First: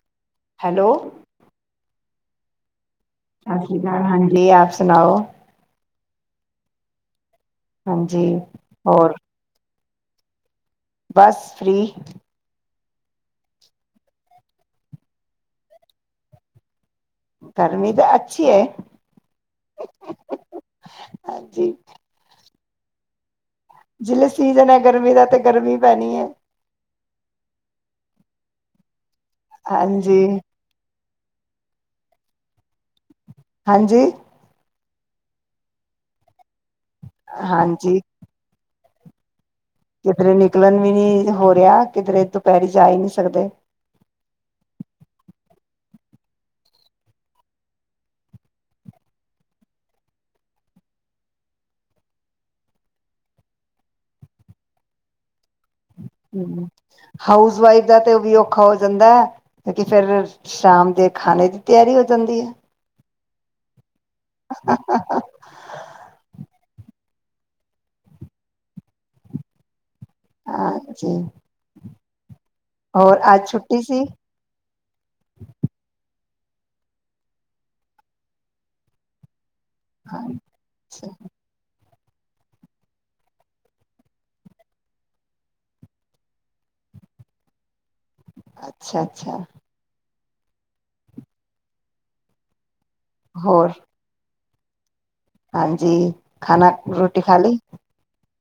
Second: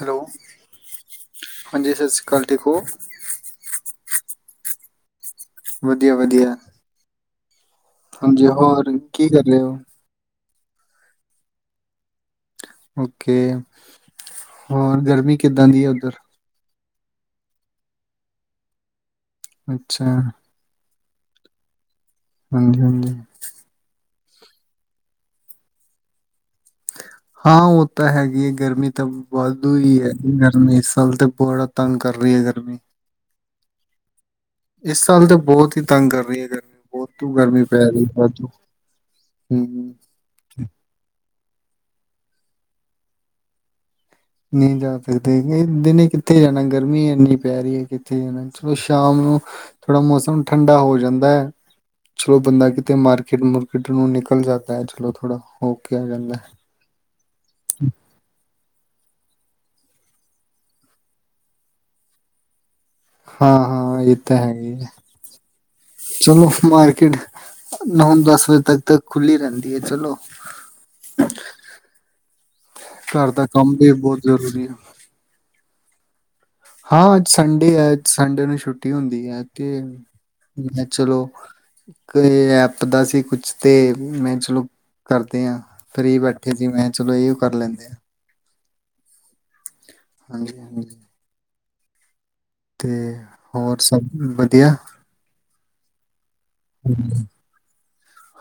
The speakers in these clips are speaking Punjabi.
ਹੈਲੋ ਹੈਲੋ ਹਾਂਜੀ ਸਤਿ ਸ੍ਰੀ ਗੱਲ, ਠੀਕ ਹੋ ਸਤਿ ਸ੍ਰੀ ਅਕਾਲ, ਹਾਂਜੀ, ਆਪ ਸੁਣਾਓ ਵਧੀਆ ਵਧੀਆ ਹਾਂਜੀ ਹੋਰ ਕੀ ਕਰ ਰਹੇ ਹੋ ਬਸ ਫ੍ਰੀ ਔਕੇ, ਹੋਰ ਗਰਮੀ ਕਿੱਦਾਂ ਦੀ ਹੈ ਉੱਧਰ ਗਰਮੀ ਤਾਂ ਅੱਛੀ ਹੈ ਅੱਛਾ ਹਾਂਜੀ ਹਾਂਜੀ, ਹਾਂਜੀ ਜੀਲੇ ਸੀਜ਼ਨ ਹੈ ਗਰਮੀ ਦਾ, ਤੇ ਗਰਮੀ ਪੈਣੀ ਹੈ ਹਾਂ ਉਹ ਤਾਂ ਹੈਗੀ ਹੈ ਗਰਮੀ ਤਾਂ ਵਾਦੂ ਹੀ ਹੈ, ਹਾਂਜੀ ਗਰਮੀ ਇਸ ਸਾਲ ਤੇ ਬਹੁੜ ਤੰਗ ਕਰ ਰਹੀ ਹੈ ਗਰਮੀ ਹਾਂਜੀ ਇਸ ਸਾਲ ਤੇ ਬਹੁਤ ਹੀ ਤੰਗ ਕਰ ਰਹੀ ਹੈ ਗਰਮੀ ਵਾਧੂ ਗਰਮੀ ਪੈ ਹਾਂਜੀ ਰਹੀ ਏ ਵਾਧੂ ਹੂੰ ਕਿਧਰੇ ਨਿਕਲਣ ਵੀ ਨੀ ਹੋ ਰਿਹਾ ਕਿਧਰੇ ਦੁਪਹਿਰੀ ਜਾ ਹੀ ਨਹੀਂ ਸਕਦੇ। ਨਹੀਂ ਜਾ ਸਕਦੇ ਦਿਨੇ ਕਿੱਥੇ ਜਾਣਾ ਗਰਮੀ ਇੰਨੀ ਪੈ ਰਹੀ ਹੈ ਕਿੱਥੇ ਜਾਣਾ ਚਲੋ ਸ਼ਾਮ ਨੂੰ ਥੋੜਾ ਮੌਸਮ ਠੰਡਾ ਹੋ ਜਾਂਦਾ ਹੈ ਚਲੋ ਬੰਦਾ ਕਿਤੇ ਮਾਰਕਿਟ ਮੁਰਕਿਟ ਨੂੰ ਨਿਕਲ ਜਾਂਦਾ ਹੈ ਚਲੋ ਥੋੜਾ ਹੋ ਕੇ ਆ ਜਾਂਦਾ ਹੈ ਹੁੰ, ਹਾਊਸ ਵਾਈਫ ਦਾ ਤੇ ਵੀ ਔਖਾ ਹੋ ਜਾਂਦਾ ਹੈ ਕਿਉਂਕਿ ਫਿਰ ਸ਼ਾਮ ਦੇ ਖਾਣੇ ਦੀ ਤਿਆਰੀ ਹੋ ਜਾਂਦੀ ਹੈ। ਹਾਂ-ਹਾਂ ਇਹ ਤਾਂ ਹੈਗੀ ਆ ਚਲੋ ਮਾਰਕੀਟ ਨੌ ਦਸ ਵਜੇ ਤੱਕ ਖੁੱਲੀ ਰਹਿੰਦੀ ਹੈ ਚਲੋ ਹਾਂਜੀ, ਹੋਰ ਦਾ ਅੱਜ ਕੰਮ ਛੁੱਟੀ ਵੀ ਸੀ। ਬਹੁਤ ਜ਼ਰੂਰੀ ਹੈ ਹਾਂ, ਅੱਜ ਸੰਡੇ ਹੈ ਸੰਡੇ ਨੂੰ ਛੁੱਟੀ ਹੁੰਦੀ ਹੈ। ਤੇ ਅੱਛਾ ਮੈਂ ਚਲੋ। ਐਪ ਦਾ ਸੀ ਕੁਛ ਤੇ ਮੈਂ ਚਲੋ ਕਰਦੇ ਹਾਂ ਫਰੀ ਬੈਠੇ ਸੀ ਮੈਂ ਚਲੋ ਇਹ ਕਰ ਲੈਂਦੇ ਹਾਂ ਅੱਛਾ-ਅੱਛਾ, ਹਾਂਜੀ-ਹਾਂਜੀ, ਤੇ ਹੋਰ ਸਭ ਵਧੀਆ? ਵਧੀਆ, ਹਾਂਜੀ, ਖਾਣਾ, ਰੋਟੀ ਖਾਲੀ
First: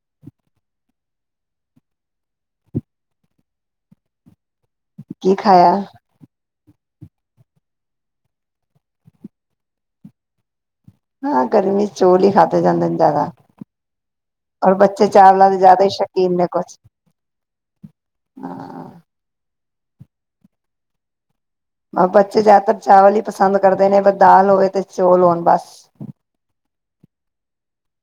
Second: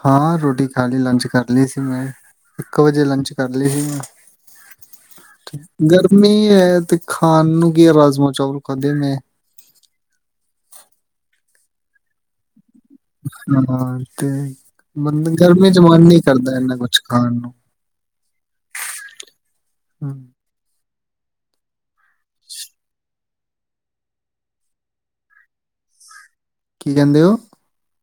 ਹਾਂ, ਰੋਟੀ ਖਾ ਲਈ ਲੰਚ ਕਰ ਲਈ ਸੀ ਮੈਂ ਇੱਕ ਵਜੇ ਲੰਚ ਕਰ ਲਈ ਸੀ ਮੈਂ ਕੀ ਖਾਇਆ ਗਰਮੀ ਹੈ ਤੇ ਖਾਣ ਨੂੰ ਕੀ ਹੈ ਰਾਜਮਾਂ ਚਾਵਲ ਖਾਧੇ ਮੈਂ, ਹਾਂ ਗਰਮੀ ਚੋਲ ਖਾ, ਹਾਂ ਤੇ ਔਰ ਬੱਚੇ ਬ ਚਾਵਲਾਂ ਦੇ ਗਰਮੀ ਚ ਜ਼ਿਆਦਾ ਹੀ ਮਨ ਨੀ ਸ਼ੌਕੀਨ ਨੇ ਕਰਦਾ ਇਨਾ ਕੁਛ ਖਾਣ ਨੂੰ ਹਾਂ [unintelligible] ਹੂੰ, ਮ ਬੱਚੇ ਜਿਆਦਾਤਰ ਚਾਵਲ ਈ, ਪਸੰਦ ਕਰਦੇ ਨੇ ਦਾਲ ਹੋਵੇ ਤੇ ਚੌਲ ਹੋਣ ਬਸ ਕੀ ਕਹਿੰਦੇ ਔ।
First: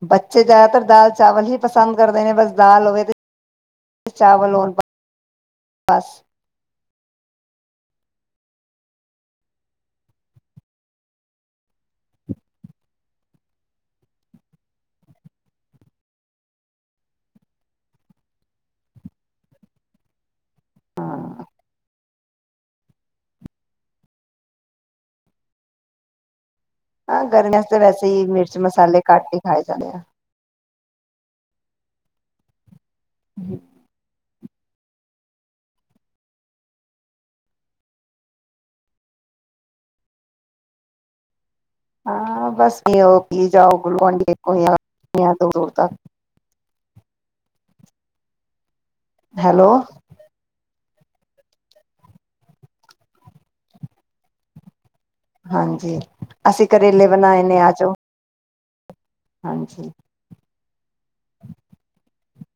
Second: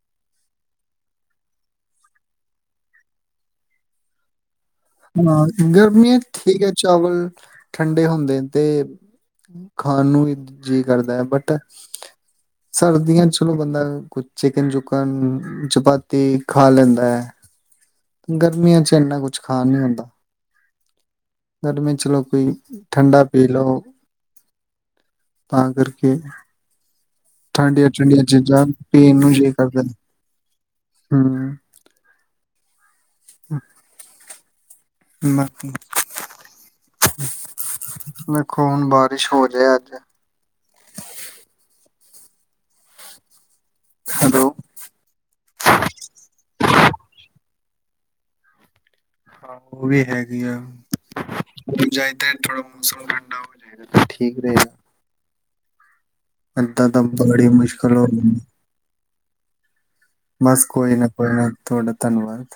ਬੱਚੇ ਜ਼ਿਆਦਾਤਰ ਦਾਲ ਚਾਵਲ ਹੀ ਪਸੰਦ ਕਰਦੇ ਨੇ ਬਸ ਦਾਲ ਹੋਵੇ ਤੇ ਚਾਵਲ ਹੋਣ ਹਾਂ ਬਸ ਗਰਮੀ ਹੈ ਠੀਕ ਹੈ ਚਾਵਲ ਠੰਡੇ ਹੁੰਦੇ ਨੇ ਤੇ ਖਾਣ ਨੂੰ ਵੀ ਜੀਅ ਕਰਦਾ ਹੈ ਬਟ ਸਰਦੀਆਂ ਚਲੋ ਬੰਦਾ ਕੁਛ ਚਿਕਨ ਚੁੱਕਨ ਚਪਾਤੀ ਖਾ ਲੈਂਦਾ ਹੈ। ਗਰਮੀਆਂ ਚ ਇੰਨਾ ਕੁਛ ਖਾਣ ਨੀ ਹੁੰਦਾ। ਹਾਂ ਗਰਮੀਆ ਚ ਲੋਕ, ਕੋਈ ਠੰਡਾ ਪੀ ਲਓ ਤਾਂ ਕਰਕੇ, ਹਾਂ ਗਰਮੀਆਂ ਵੈਸੇ ਠੰਡੀਆਂ-ਠੰਡੀਆਂ ਹੀ ਮਿਰਚ ਚੀਜ਼ਾਂ ਮਸਾਲੇ ਘੱਟ ਹੀ ਖਾਏ ਜਾਦੇ ਐ। ਹਮ ਹਮ [unintelligible] ਦੇਖੋ, ਹੁਣ ਬਾਰਿਸ਼ ਹੋ ਜਾਏ ਅੱਜ। ਹਾਂ, ਬਸ ਇਹ ਉਹ ਕੀ ਜਾਓ ਗੁਲੁਆਂਢੀ ਹੈਲੋ ਇੱਕੋਰ ਦ ਦੂਰ ਤੱਕ ਹਾਂ, ਹੈਲੋ ਉਹ ਵੀ ਹੈਗੀ ਆ। ਜਾਈਦੇ, ਥੋੜਾ ਮੌਸਮ ਠੰਡਾ ਹੋ ਜਾਏਗਾ, ਠੀਕ ਰਹੇਗਾ। ਹਾਂਜੀ। ਅਸੀਂ ਇੱਦਾਂ ਤਾਂ ਕਰੇਲੇ ਬਣਾਏ ਬੜੀ ਨੇ ਆ ਜਾਓ ਮੁਸ਼ਕਿਲ ਹੋ। ਹਾਂਜੀ। ਬਸ ਕੋਈ ਨਾ, ਕੋਈ ਨਾ, ਤੁਹਾਡਾ ਧੰਨਵਾਦ।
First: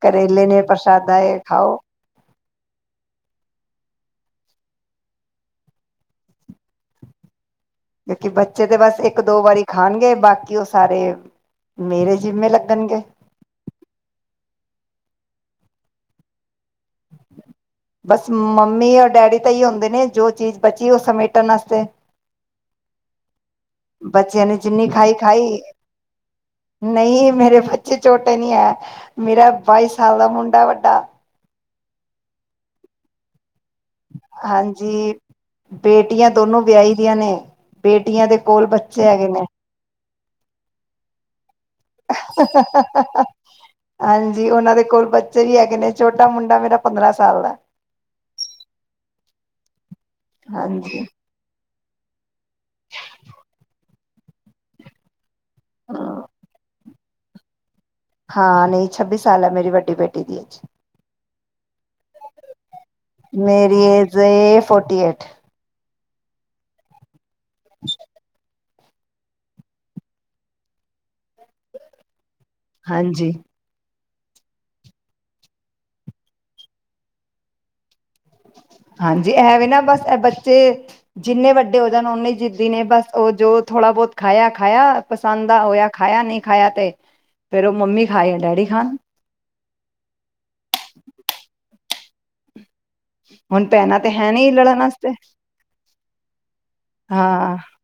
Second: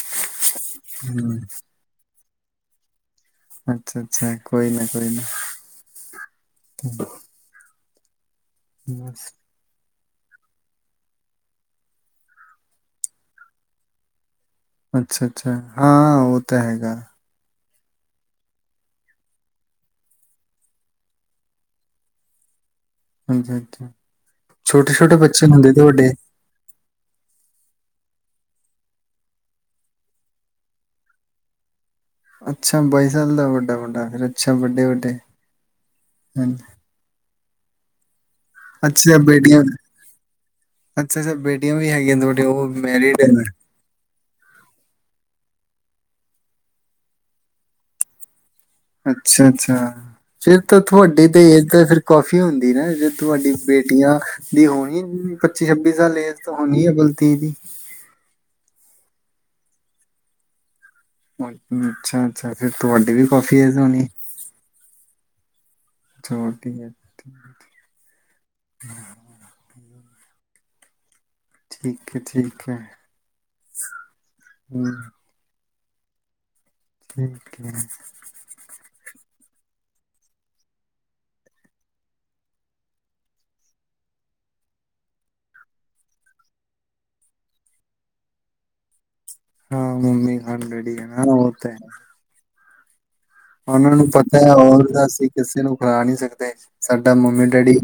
ਕਰੇਲੇ ਨੇ, ਪ੍ਰਸ਼ਾਦ ਹੂੰ ਆਏ ਖਾਓ। ਅੱਛਾ -ਅੱਛਾ, ਕੋਈ ਨਾ ਕੋਈ ਨਾ। ਕਿ ਬੱਚੇ ਤੇ ਬਸ ਇੱਕ ਦੋ ਵਾਰੀ ਖਾਣਗੇ, ਬਾਕੀ ਉਹ ਸਾਰੇ ਮੇਰੇ ਜਿਮੇੱ ਲੱਗਣਗੇ ਅੱਛਾ- ਅੱਛਾ, ਹਾਂ ਉਹ ਤੈ ਹੈਗਾ। ਬਸ ਮੰਮੀ ਔਰ ਡੈਡੀ ਤਾਂ ਹੀ ਹੁੰਦੇ ਨੇ, ਜੋ ਚੀਜ਼ ਬਚੀ ਉਹ ਸਮੇਟਣ ਵਾਸਤੇ। ਅੱਛਾ-ਅੱਛਾ ਬੱਚਿਆਂ ਨੇ ਜਿੰਨੀ ਖਾਈ ਛੋਟੇ-ਛੋਟੇ ਬੱਚੇ -ਖਾਈ, ਹੁੰਦੇ ਤੇ ਵੱਡੇ ਨਹੀਂ ਮੇਰੇੱਚੇ ਚੋਟੇ ਨੀ ਹੈ, ਮੇਰਾ ਬਾਈ ਸਾਲ ਦਾ ਮੁੰਡਾ ਵੱਡਾ। ਅੱਛਾ, ਬਾਈਸਾਲ ਦਾ, ਵੱਡ ਹਾਂਜੀ, ਬੇਟੀਆਂ ਦੋਨੋ ਵਿਆਹੀ ਦੀਆਂ ਨੇ। ਬੇਟੀਆਂ ਦੇ ਕੋਲ ਬੱਚੇ ਅੱਛਾ ਅ ਹੈਗੇ ਨੇ ਬੇਟੀਆਂ ਅੱਛਾ, ਅੱਛਾ ਬੇ ਹਾਂਜੀ, ਉਹਨਾਂ ਦੇ ਕੋਲ ਬੱਚੇ ਵੀ ਹੈਗੇ ਨੇ ਛੋਟਾ ਮੁੰਡਾ ਮੇਰਾ, ਪੰਦਰਾਂ ਸਾਲ ਦਾ ਅੱਛਾ, ਅੱਛਾ। ਫਿਰ ਤਾਂ ਹਾਂਜੀ ਤੁਹਾਡੇ ਤੇ ਤੇ ਫੇਰ ਕਾਫੀ ਹੁੰਦੀ ਨਾ, ਜੇ ਤੁਹਾਡੀ ਬੇਟੀਆਂ ਦੀ ਹੋਣੀ ਜ ਪੱਚੀ -ਛੱਬੀ ਹਾਂ ਸਾਲ ਏਜ ਤੋਂ ਹੋਣੀ ਹੈ ਬ ਦੀਦੀ ਹਾਂ, ਨਹੀਂ ਛੱਬੀ ਸਾਲ ਹੈ ਮੇਰੀ ਵੱਡੀ ਬੇਟੀ ਦੀ ਏਜ। ਅੱਛਾ, ਅੱਛਾ ਫਿਰ ਤੁਹਾਡੀ ਵੀ ਕਾਫੀ ਏਜ ਮੇਰੀ ਹੋਣੀ। ਏ ਫੋਰਟੀ ਏਟ ਛੋਟੀ ਏ ਕਿੰਨੀ ਏ ਹਮ [unintelligible] ਠੀਕ ਐ ਠੀਕ ਹੈ ਹਾਂਜੀ। ਹੂੰ ਠੀਕ ਹੈ। ਹਾਂਜੀ ਇਹਵੇ ਨਾ ਬਸ ਇਹ ਬੱਚੇ ਜਿੰਨੇ ਵੱਡੇ ਹੋ ਜਾਣ ਓਨੇ ਜਿੱਦੀ ਨੇ ਨਾ ਬਸ ਓਜੋ ਧੋੜਾ ਬਹੁਤੇ ਖਾਇਆ, ਖਾਇਆ ਪਸੰਦ ਹੋਇਆ ਖਾਇਆ ਨਹੀਂ ਖਾਇਆ ਤੇ ਫੇਰ ਉਹ ਮੰਮੀ ਖਾਈ ਆ ਡੈਡੀ ਖਾਣ। ਹਾਂ ਮੰਮੀ ਖਾਣ ਡੈਡੀ ਹੈ ਨਾ ਓਂ ਤੇ ਹੁਣ ਉਹਨਾਂ ਭੈਣਾਂ ਨੂੰ ਤੇ ਪਤਾ ਨੀ ਹੈ ਲੜਨ ਹੋਰ ਤਾਂ ਵਾਸਤੇ ਅਸੀਂ ਕਿਸੇ ਨੂੰ ਖਲਾ ਨਹੀਂ ਸਕਦੇ ਸਾਡਾ ਮੰਮੀ ਹਾਂ ਡੈਡੀ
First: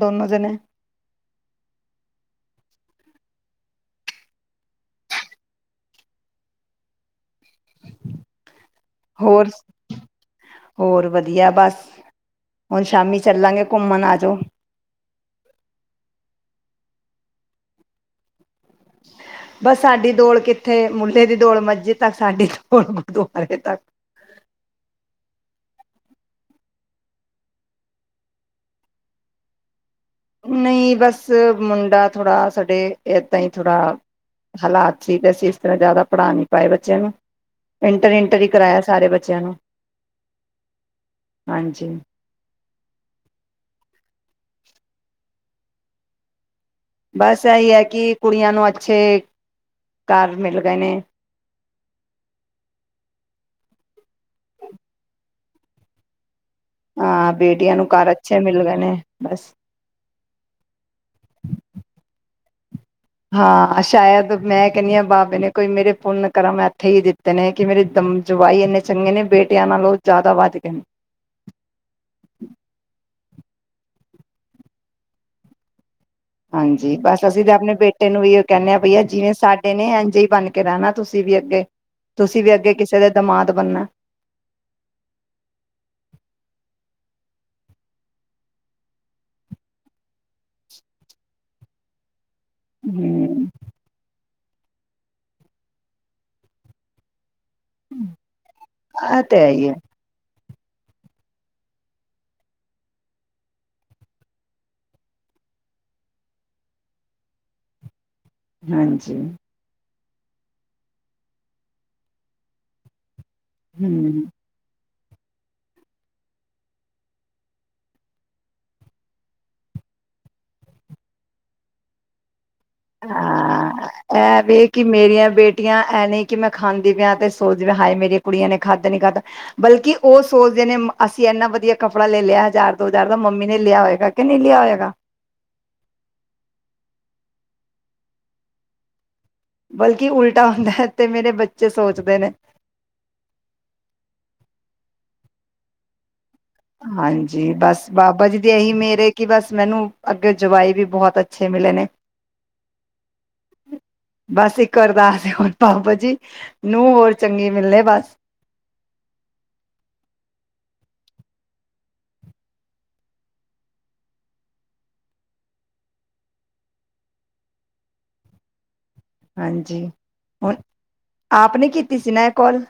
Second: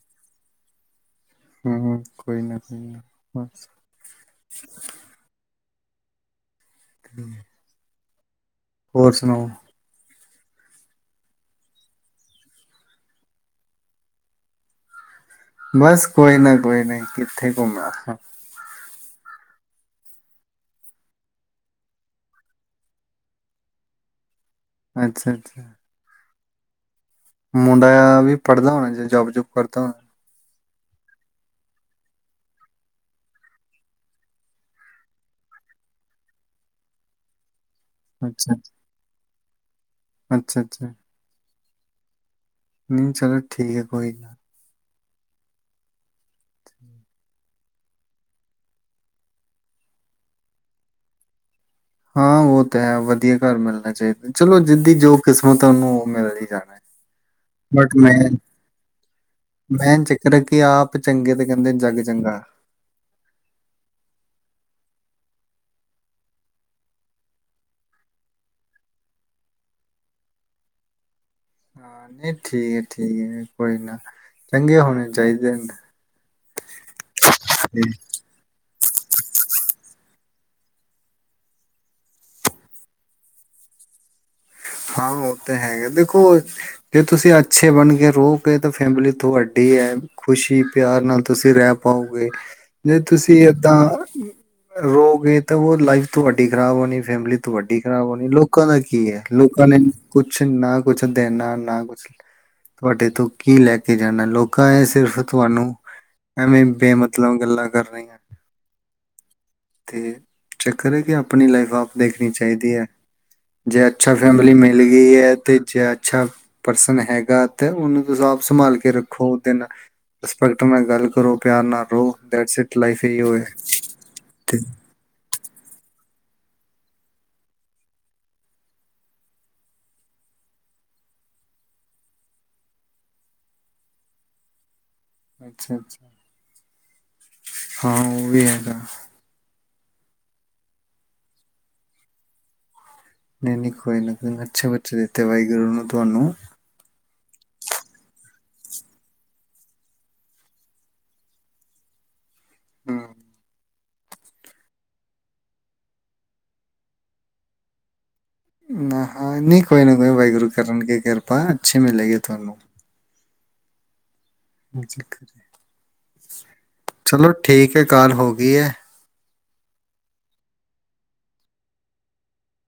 ਦੋਨੋਂ ਜਾਣੇ ਹੂੰ, ਹੂੰ ਕੋਈ ਨਾ ਕੋਈ ਨਾ ਬਸ [unintelligible] ਹੋਰ ਸੁਣਾਓ। ਹੋਰ ਵਧੀਆ ਬਸ ਹੁਣ ਸ਼ਾਮੀ ਚੱਲਾਂਗੇ ਘੁੰਮਣ ਆ ਜੋ। ਬਸ ਕੋਈ ਨਾ ਕੋਈ ਨਾ ਕਿੱਥੇ ਘੁੰਮਣਾ ਬਸ ਸਾਡੀ ਦੌੜ ਕਿੱਥੇ ਮੁੰਡੇ ਦੀ ਦੌਲ ਮੱਜੀ ਤੱਕ ਸਾਡੀ ਦੌੜ ਗੁਰਦੁਆਰੇ ਤੱਕ ਅੱਛਾ, ਅੱਛਾ ਮੁੰਡਾ ਵੀ ਪੜ੍ਹਦਾ ਹੋਣਾ, ਯਾ ਜੋਬ ਜੁਬ ਕਰਦਾ ਹੋਣਾ। ਨਹੀਂ ਬਸ ਮੁੰਡਾ ਥੋੜ੍ਹਾ ਸਾਡੇ ਏਦਾਂ ਹੀ ਥੋੜ੍ਹਾ ਹਾਲਾਤ ਸੀ, ਤੇ ਅਸੀਂ ਇਸ ਤਰ੍ਹਾਂ ਜ਼ਿਆਦਾ ਪੜ੍ਹਾ ਨਹੀਂ ਪਾਏ ਬੱਚਿਆਂ ਨੂੰ ਇੰਟਰ, ਇੰਟਰ ਹੀ ਅੱਛਾ ਕਰਵਾਇਆ ਸਾਰੇ ਬੱਚਿਆਂ ਨੂੰ ਅੱਛਾ, ਅੱਛਾ ਹਾਂਜੀ। ਨਹੀਂ ਚਲੋ ਠੀਕ ਹੈ। ਕੋਈ ਗੱਲ ਬਸ ਇਹੀ ਹੈ, ਕਿ ਕੁੜੀਆਂ ਨੂੰ ਅੱਛੇ ਘਰ ਮਿਲ ਗਏ ਨੇ ਹਾਂ, ਉਹ ਤਾਂ ਹੈ ਵਧੀਆ ਘਰ ਮਿਲਣਾ ਚਾਹੀਦਾ ਚਲੋ ਜਿੱਦੀ ਜੋ ਕਿਸਮਤ ਹੈ ਉਹਨੂੰ ਉਹ ਮਿਲਦੀ ਜਾਣੀ। ਹਾਂ ਬੇਟੀਆਂ ਨੂੰ ਬਟ ਘਰ ਮੈਂ ਅੱਛੇ ਮਿਲ ਗਏ ਨੇ ਬਸ ਮੈਂ ਚਿਕਰ ਕਿ ਆਪ ਚੰਗੇ ਤੇ ਕਹਿੰਦੇ ਜੱਗ ਚੰਗਾ। ਹਾਂ ਸ਼ਾਇਦ ਮੈਂ ਕਹਿੰਦੀ ਹਾਂ ਬਾਬੇ ਨੇ ਕੋਈ ਮੇਰੇ ਪੁੰਨ ਕਰਮ ਇੱਥੇ ਹੀ ਦਿੱਤੇ ਨੇ, ਕਿ ਮੇਰੇ ਦਮ ਜਵਾਈ ਇੰਨੇ ਚੰਗੇ ਨੇ ਬੇਟਿਆਂ ਨਾਲੋਂ ਜ਼ਿਆਦਾ ਵੱਧ ਗਏ ਨੇ ਹਾਂ ਨਹੀਂ ਠੀਕ ਹੈ ਠੀਕ ਹੈ ਕੋਈ ਨਾ ਚੰਗੇ ਹੋਣੇ ਚਾਹੀਦੇ ਨੇ। ਹਾਂਜੀ ਬਸ ਅਸੀਂ ਤਾਂ ਆਪਣੇ ਬੇਟੇ ਨੂੰ ਵੀ ਐਹੀਓ ਕਹਿੰਦੇ ਹਾਂ ਬਈਆ ਜਿਵੇਂ ਸਾਡੇ ਨੇ ਐਜ ਹੀ ਬਣ ਕੇ ਰਹਿਣਾ ਤੁਸੀਂ ਵੀ ਅੱਗੇ ਤੁਸੀਂ ਵੀ ਅੱਗੇ ਕਿਸੇ ਦੇ ਦਮਾਦ ਬਣਨਾ। ਹਾਂ ਉਹ ਤਾਂ ਹੈਗਾ ਦੇਖੋ ਜੇ ਤੁਸੀਂ ਅੱਛੇ ਬਣ ਕੇ ਰਹੋਗੇ ਤਾਂ ਫੈਮਿਲੀ ਤੁਹਾਡੀ ਹੈ ਖੁਸ਼ੀ ਪਿਆਰ ਨਾਲ ਤੁਸੀਂ ਰਹਿ ਪਾਓਗੇ। ਜੇ ਤੁਸੀਂ ਹੂੰ। ਏਦਾਂ ਰੋ ਗਏ ਤਾਂ ਉਹ ਲਾਈਫ ਤੁਹਾਡੀ ਖ਼ਰਾਬ ਹੋਣੀ ਫੈਮਲੀ ਤੁਹਾਡੀ ਖ਼ਰਾਬ ਹੋਣੀ ਲੋਕਾਂ ਦਾ ਕੀ ਆ ਹੈ। ਤੇ ਲੋਕਾਂ ਹੀ ਹੈ ਨੇ ਕੁਛ ਕੁਛ ਨਾ ਕੁਛ ਦੇਣਾ ਨਾ ਕੁਛ ਤੁਹਾਡੇ ਤੋਂ ਕੀ ਲੈ ਕੇ ਜਾਣਾ ਲੋਕਾਂ ਇਹ ਸਿਰਫ਼ ਤੁਹਾਨੂੰ ਐਵੇਂ ਬੇਮਤਲਬ ਗੱਲਾਂ ਕਰਨੀਆ। ਹਾਂਜੀ ਤੇ ਚੱਕਰ ਹੈ ਕਿ ਆਪਣੀ ਲਾਈਫ ਆਪ ਦੇਖਣੀ ਚਾਹੀਦੀ ਹੈ। ਜੇ ਅੱਛਾ ਹੂੰ। ਫੈਮਿਲੀ ਮੀਟ ਮਿਲ ਗਈ ਹੈ ਤੇ ਜੇ ਅੱਛਾ ਪਰਸਨ ਹੈਗਾ ਤੇ ਉਹਨੂੰ ਤੁਸੀਂ ਆਪ ਸੰਭਾਲ ਕੇ ਰੱਖੋ ਉਹਦੇ ਨਾਲ ਰਿਸਪੈਕਟ ਨਾਲ ਗੱਲ ਕਰੋ ਪਿਆਰ ਨਾਲ ਰਹੋ ਦੈਸਇਟ ਹਾਂ ਕਿ ਮੇਰੀਆਂ ਬੇਟੀਆਂ ਐਨ ਕਿ ਮੈਂ ਖਾਂਦੀ ਪਿਆ ਤੇ ਸੋਚਦੇ ਪ ਹਾਏ ਮੇਰੀ ਕੁੜੀਆਂ ਨੇ ਖਾਧਾ ਨੀ ਖਾਧਾ ਬਲਕਿ ਉਹ ਸੋਚਦੇ ਨੇ ਅਸੀਂ ਇੰਨਾ ਵਧੀਆ ਕੱਪੜਾ ਲਿਆ ਹਜ਼ਾਰ ਦੋ ਹਜ਼ਾਰ ਦਾ ਮੰਮੀ ਨੇ ਲਿਆ ਹੋਏਗਾ ਕਿ ਨਹੀਂ ਲਿਆ ਹੋਏਗਾ ਅੱਛਾ ਅੱਛਾ ਹਾਂ ਉਹ ਵੀ ਹੈਗਾ ਬਲਕਿ ਉਲਟਾ ਹੁੰਦਾ ਹੈ ਤੇ ਮੇਰੇ ਬੱਚੇ ਸੋਚਦੇ ਨੇ ਨਹੀਂ ਨਹੀਂ ਕੋਈ ਨਾ ਕੋਈ ਅੱਛੇ ਬੱਚੇ ਦਿੱਤੇ ਵਾਹਿਗੁਰੂ ਨੂੰ ਤੁਹਾਨੂੰ ਹਾਂਜੀ ਬਸ ਬਾਬਾ ਜੀ ਦੀ ਇਹੀ ਮੇਰੇ ਕਿ ਬਸ ਮੈਨੂੰ ਅੱਗੇ ਜਵਾਈ ਵੀ ਬਹੁਤ ਅੱਛੇ ਮਿਲੇ ਨੇ ਹੂੰ ਬਸ ਇੱਕ ਅਰਦਾਸ ਹੋਰ ਬਾਬਾ ਜੀ ਨੂੰਹ ਹੋਰ ਚੰਗੀ ਮਿਲਲੇ ਬਸ ਆ ਹਾਂ ਨਹੀਂ ਕੋਈ ਨਾ ਕੋਈ ਵਾਹਿਗੁਰੂ ਕਰਨਗੇ ਕਿਰਪਾ ਅੱਛੀ ਮਿਲੇਗੀ ਤੁਹਾਨੂੰ ਚਲੋ ਠੀਕ ਹੈ ਕਾਲ ਹੋ ਗਈ ਏ ਹਾਂਜੀ ਹੁਣ ਆਪ ਨੇ ਕੀਤੀ ਸੀ ਨਾ ਇਹ ਕੋਾਲ